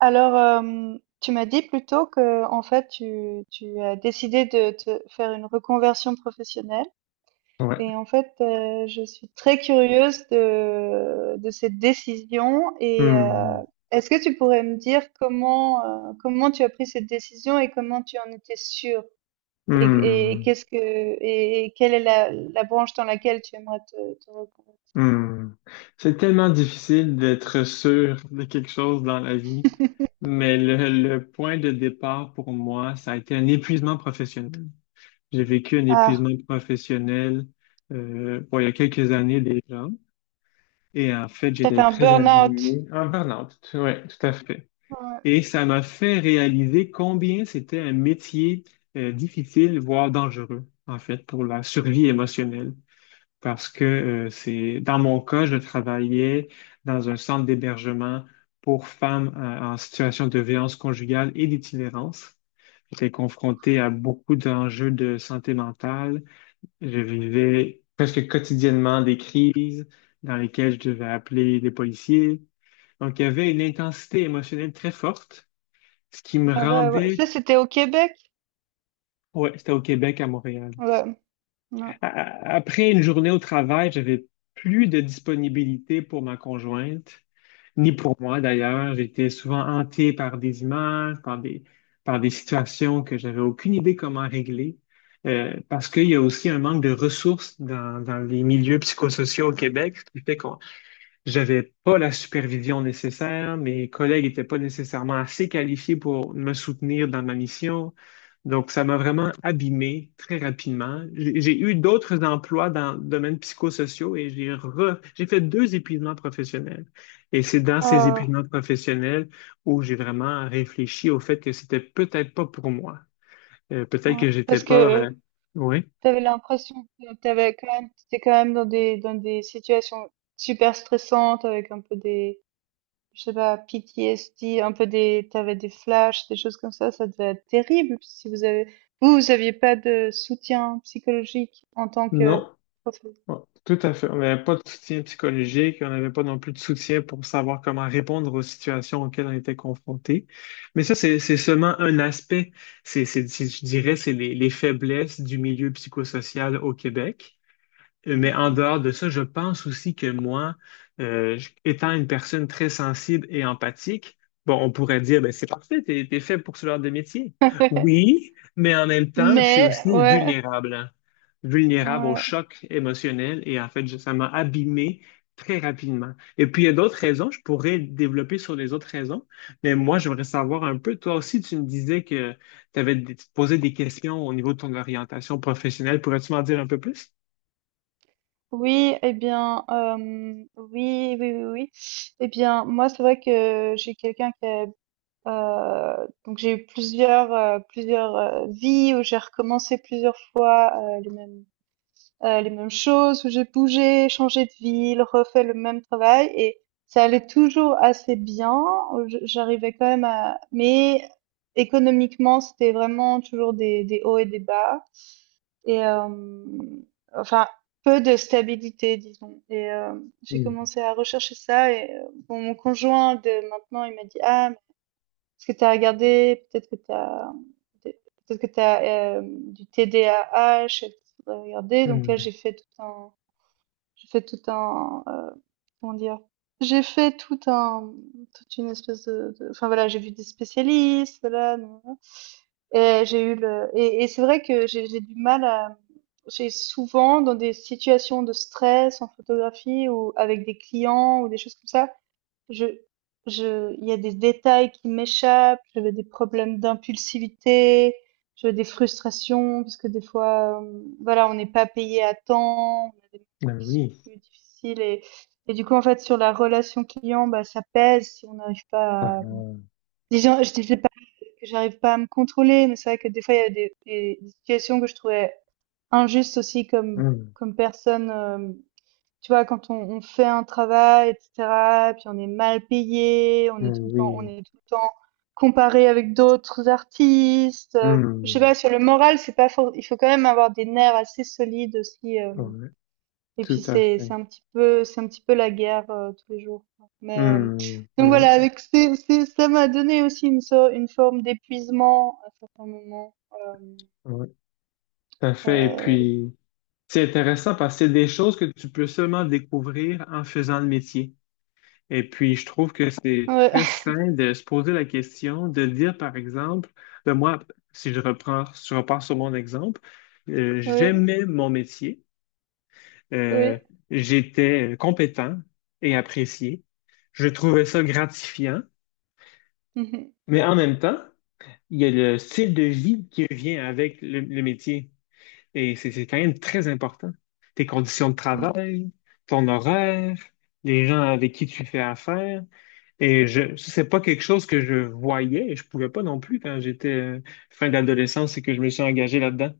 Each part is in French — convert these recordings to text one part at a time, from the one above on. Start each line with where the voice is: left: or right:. right: Alors, tu m'as dit plus tôt que, en fait, tu as décidé de te faire une reconversion professionnelle
left: Ouais.
right: et en fait, je suis très curieuse de cette décision et
left: Hmm.
right: est-ce que tu pourrais me dire comment tu as pris cette décision et comment tu en étais sûre? Et
left: Hmm.
right: qu'est-ce que et quelle est la branche dans laquelle tu aimerais te reconvertir?
left: Hmm. C'est tellement difficile d'être sûr de quelque chose dans la vie, mais le point de départ pour moi, ça a été un épuisement professionnel. J'ai vécu un
right: Ah,
left: épuisement professionnel bon, il y a quelques années déjà, et en fait,
right: tu as fait
left: j'étais
right: un
left: très
right: burn-out.
left: abîmé, en burn-out, ouais, tout à fait.
right: Ouais,
left: Et ça m'a fait réaliser combien c'était un métier difficile, voire dangereux, en fait, pour la survie émotionnelle. Parce que c'est dans mon cas, je travaillais dans un centre d'hébergement pour femmes en situation de violence conjugale et d'itinérance. J'étais confronté à beaucoup d'enjeux de santé mentale. Je vivais presque quotidiennement des crises dans lesquelles je devais appeler les policiers. Donc, il y avait une intensité émotionnelle très forte, ce qui me
right: bah, ouais, ouais.
left: rendait,
right: Ça, c'était au Québec?
left: ouais, c'était au Québec, à Montréal.
right: Ouais, ouais.
left: a- Après une journée au travail, j'avais plus de disponibilité pour ma conjointe, ni pour moi d'ailleurs. J'étais souvent hanté par des images, par des situations que j'avais aucune idée comment régler. Parce qu'il y a aussi un manque de ressources dans les milieux psychosociaux au Québec, ce qui fait qu'on, j'avais pas la supervision nécessaire, mes collègues n'étaient pas nécessairement assez qualifiés pour me soutenir dans ma mission. Donc, ça m'a vraiment abîmé très rapidement. J'ai eu d'autres emplois dans le domaine psychosociaux et j'ai fait deux épuisements professionnels. Et c'est dans ces
right: Oh.
left: épuisements professionnels où j'ai vraiment réfléchi au fait que c'était peut-être pas pour moi. Peut-être
right: Ouais,
left: que j'étais
right: parce
left: pas,
right: que
left: oui.
right: tu avais l'impression que tu avais quand même tu étais quand même dans des situations super stressantes avec un peu des, je sais pas, PTSD, un peu des tu avais des flashs, des choses comme ça devait être terrible si vous avez vous aviez pas de soutien psychologique en tant que
left: Non,
right: professeur.
left: ouais, tout à fait. On n'avait pas de soutien psychologique, on n'avait pas non plus de soutien pour savoir comment répondre aux situations auxquelles on était confronté. Mais ça, c'est seulement un aspect. Je dirais, c'est les faiblesses du milieu psychosocial au Québec. Mais en
right: Mhm.
left: dehors de ça, je pense aussi que moi, étant une personne très sensible et empathique, bon, on pourrait dire, ben, c'est parfait, t'es fait pour ce genre de métier. Oui, mais en même temps, je suis
right: Mais
left: aussi
right: ouais,
left: vulnérable, hein. Vulnérable au
right: ouais.
left: choc émotionnel et en fait, ça m'a abîmé très rapidement. Et puis, il y a d'autres raisons, je pourrais développer sur les autres raisons, mais moi, j'aimerais savoir un peu, toi aussi, tu me disais que tu avais posé des questions au niveau de ton orientation professionnelle. Pourrais-tu m'en dire un peu plus?
right: Oui, eh bien, oui, oui, oui, oui. Eh bien, moi, c'est vrai que j'ai quelqu'un qui a Euh, donc j'ai eu plusieurs plusieurs vies où j'ai recommencé plusieurs fois les mêmes choses où j'ai bougé, changé de ville, refait le même travail et ça allait toujours assez bien. J'arrivais quand même à mais économiquement c'était vraiment toujours des hauts et des bas et enfin peu de stabilité disons et j'ai commencé à rechercher ça et bon, mon conjoint de maintenant il m'a dit ah est-ce que tu as regardé, peut-être que tu as, peut-être que tu as du TDAH, et que tu voudrais Donc là,
left: Hmm.
right: j'ai fait tout un, comment dire, j'ai fait tout un, toute une espèce de, enfin voilà, j'ai vu des spécialistes, voilà, nan, nan. Et j'ai eu le, et c'est vrai que j'ai du mal à, j'ai souvent dans des situations de stress en photographie ou avec des clients ou des choses comme ça, je, je, il y a des détails qui m'échappent. J'avais des problèmes d'impulsivité. J'avais des frustrations parce que des fois, voilà, on n'est pas payé à temps. On a des moments
left: Ben
right: qui sont
left: oui.
right: plus difficiles et du coup, en fait, sur la relation client, bah, ça pèse si on n'arrive
left: Ah,
right: pas à,
left: mmh.
right: disons, je disais pas que j'arrive pas à me contrôler, mais c'est vrai que des fois, il y a des situations que je trouvais injustes aussi comme, comme personne, tu vois, quand on fait un travail, etc., puis on est mal payé, on est tout
left: Ben
right: le temps, on
left: oui.
right: est tout le temps comparé avec d'autres artistes. Je sais pas,
left: Hmm.
right: sur le moral, c'est pas for- il faut quand même avoir des nerfs assez solides aussi.
left: Ouais,
right: Et
left: tout
right: puis
left: à
right: c'est
left: fait.
right: c'est un petit peu c'est un petit peu la guerre tous les jours. Quoi. Mais
left: Hmm.
right: donc voilà,
left: Non,
right: avec c'est ça m'a donné aussi une forme d'épuisement à certains moments.
left: ouais, tout à fait. Et
right: Euh,
left: puis, c'est intéressant parce que c'est des choses que tu peux seulement découvrir en faisant le métier. Et puis, je trouve que c'est
right: ouais,
left: très sain de se poser la question, de dire, par exemple, ben moi, si je reprends, si je repars sur mon exemple, j'aimais mon métier. Euh,
right: ouais,
left: J'étais compétent et apprécié. Je trouvais ça gratifiant,
right: oui.
left: mais en même temps, il y a le style de vie qui vient avec le métier. Et c'est quand même très important. Tes conditions de travail, ton horaire, les gens avec qui tu fais affaire. Et ça, c'est pas quelque chose que je voyais et je pouvais pas non plus quand j'étais fin d'adolescence et que je me suis engagé là-dedans.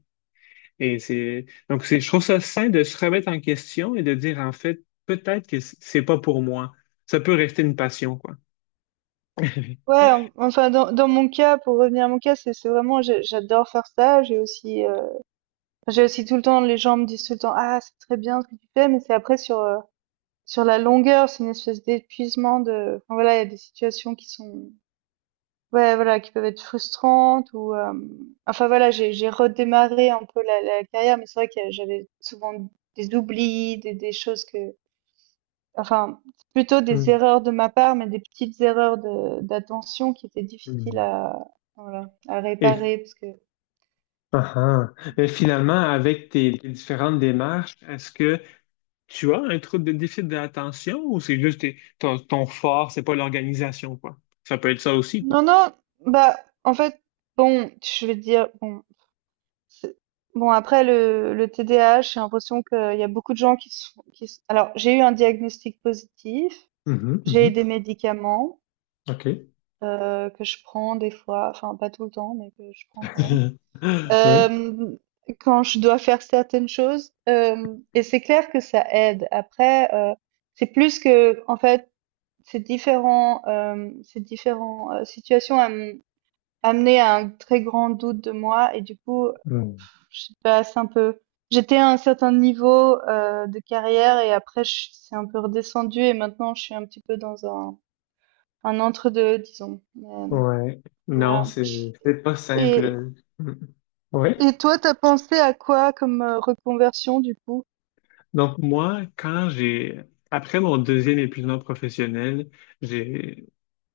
left: Et c'est donc c'est je trouve ça sain de se remettre en question et de dire en fait peut-être que c'est pas pour moi. Ça peut rester une passion quoi.
right: Ouais, enfin dans, dans mon cas, pour revenir à mon cas, c'est vraiment j'adore faire ça. J'ai aussi tout le temps les gens me disent tout le temps ah c'est très bien ce que tu fais, mais c'est après sur sur la longueur, c'est une espèce d'épuisement de enfin, voilà il y a des situations qui sont ouais voilà qui peuvent être frustrantes ou enfin voilà j'ai redémarré un peu la, la carrière, mais c'est vrai que j'avais souvent des oublis, des choses que Enfin, c'est plutôt des
left: Hmm,
right: erreurs de ma part, mais des petites erreurs de d'attention qui étaient difficiles
left: hmm.
right: à voilà, à
left: Et,
right: réparer parce que
left: ah, ah. Mais finalement, avec tes différentes démarches, est-ce que... Tu as un trouble de déficit d'attention ou c'est juste ton fort, c'est pas l'organisation quoi. Ça peut être ça aussi quoi.
right: non, non, bah, en fait, bon, je vais te dire, bon, c'est- bon, après le TDAH, j'ai l'impression qu'il y a beaucoup de gens qui sont, alors, j'ai eu un diagnostic positif,
left: Mhm,
right: j'ai
left: mhm.
right: des médicaments
left: OK.
right: que je prends des fois, enfin, pas tout le temps, mais que je prends quand même.
left: Oui.
right: euh, quand je dois faire certaines choses. Et c'est clair que ça aide. Après, c'est plus que, en fait, ces différents situations amenaient à un très grand doute de moi. Et du coup,
left: Mm.
right: je passe un peu. J'étais à un certain niveau de carrière et après, c'est un peu redescendu et maintenant, je suis un petit peu dans un entre-deux, disons.
left: Ouais. Non,
right: Voilà.
left: c'est pas
right: Et,
left: simple. Mm. Ouais.
right: et toi, t'as pensé à quoi comme reconversion, du coup?
left: Donc moi, quand j'ai après mon deuxième épuisement professionnel, j'ai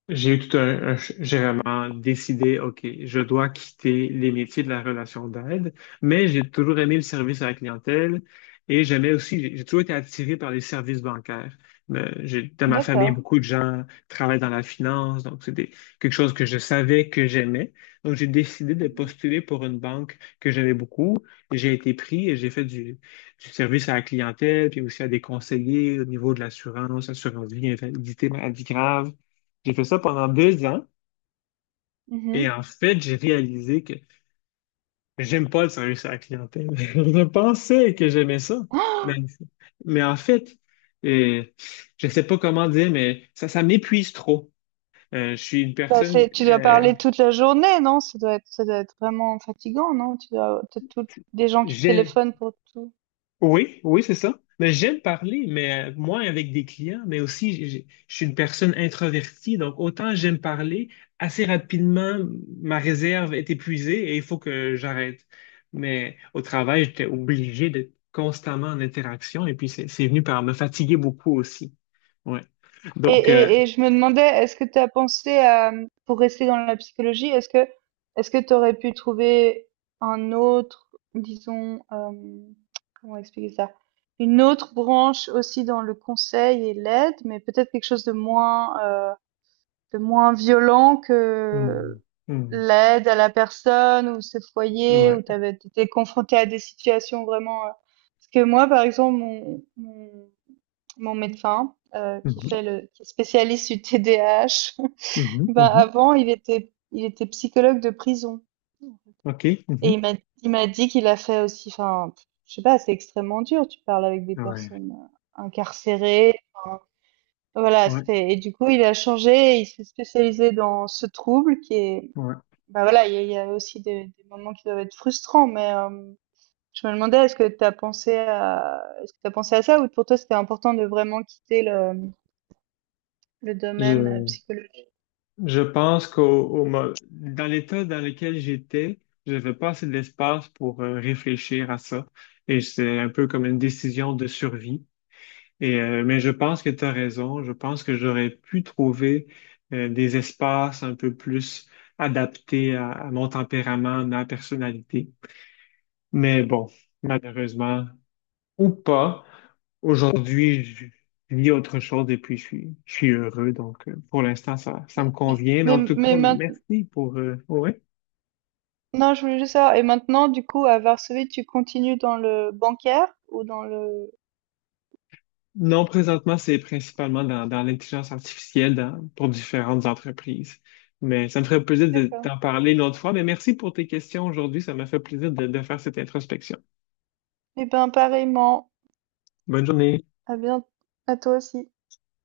left: j'ai eu tout un, j'ai vraiment décidé, OK, je dois quitter les métiers de la relation d'aide, mais j'ai toujours aimé le service à la clientèle et j'aimais aussi, j'ai toujours été attiré par les services bancaires. Mais j'ai, dans ma famille,
right: D'accord.
left: beaucoup de gens travaillent dans la finance, donc c'était quelque chose que je savais que j'aimais. Donc j'ai décidé de
right: Mhm.
left: postuler pour une banque que j'aimais beaucoup. Et j'ai été pris et j'ai fait du service à la clientèle, puis aussi à des conseillers au niveau de l'assurance, assurance vie, invalidité, maladie grave. J'ai fait ça pendant deux ans et
right: Mhm.
left: en fait, j'ai réalisé que j'aime pas le service à la clientèle. Je pensais que j'aimais ça, mais,
right: Oh,
left: mais en fait, euh, je sais pas comment dire, mais ça m'épuise trop. Je suis une
right: bah,
left: personne,
right: c'est, tu dois parler toute la journée, non? Ça doit être vraiment fatigant, non? Tu dois, des gens qui te téléphonent pour tout.
left: oui, oui, c'est ça. Mais j'aime parler, mais moi avec des clients, mais aussi je suis une personne introvertie, donc autant j'aime parler, assez rapidement ma réserve est épuisée et il faut que j'arrête. Mais au travail, j'étais obligé d'être constamment en interaction et puis c'est venu par me fatiguer beaucoup aussi. Ouais. Donc
right: Et je me demandais, est-ce que tu as pensé à, pour rester dans la psychologie, est-ce que tu aurais pu trouver un autre, disons, comment expliquer ça? Une autre branche aussi dans le conseil et l'aide, mais peut-être quelque chose de moins violent
left: hmm,
right: que
left: hmm,
right: l'aide à la personne ou ce foyer où tu
left: ouais.
right: avais été confronté à des situations vraiment. Parce que moi, par exemple, mon médecin qui
left: Mhm,
right: fait le qui est spécialiste du T D A H
left: mhm,
right: ben
left: mhm.
right: avant, il était psychologue de prison
left: OK.
right: et
left: Mhm.
right: il m'a dit qu'il a fait aussi. Enfin, je sais pas, c'est extrêmement dur. Tu parles avec des
left: Ouais.
right: personnes incarcérées. Enfin, voilà,
left: Ouais.
right: c'était et du coup, il a changé, et il s'est spécialisé dans ce trouble qui est
left: Ouais.
right: bah voilà, il y a aussi des moments qui doivent être frustrants, mais je me demandais, est-ce que tu as pensé à est-ce que tu as pensé à ça ou pour toi, c'était important de vraiment quitter le domaine
left: Je-
right: psychologique?
left: Je pense qu'dans l'état dans lequel j'étais, j'avais pas assez d'espace pour réfléchir à ça. Et c'est un peu comme une décision de survie. Mais je pense que tu as raison. Je pense que j'aurais pu trouver des espaces un peu plus adaptés à mon tempérament, ma personnalité. Mais bon, malheureusement, ou pas. Aujourd'hui, je vis autre chose et puis je suis heureux. Donc, pour l'instant, ça me convient. Mais en tout
right: Mais
left: cas,
right: maintenant,
left: merci pour... ouais.
right: je voulais juste savoir, et maintenant, du coup, à Varsovie, tu continues dans le bancaire ou dans le...
left: Non, présentement, c'est principalement dans l'intelligence artificielle pour différentes entreprises. Mais ça me ferait plaisir de
right: D'accord.
left: t'en parler une autre fois. Mais merci pour tes questions aujourd'hui. Ça m'a fait plaisir de faire cette introspection.
right: Eh ben, pareillement,
left: Bonne journée.
right: à bien, à toi aussi.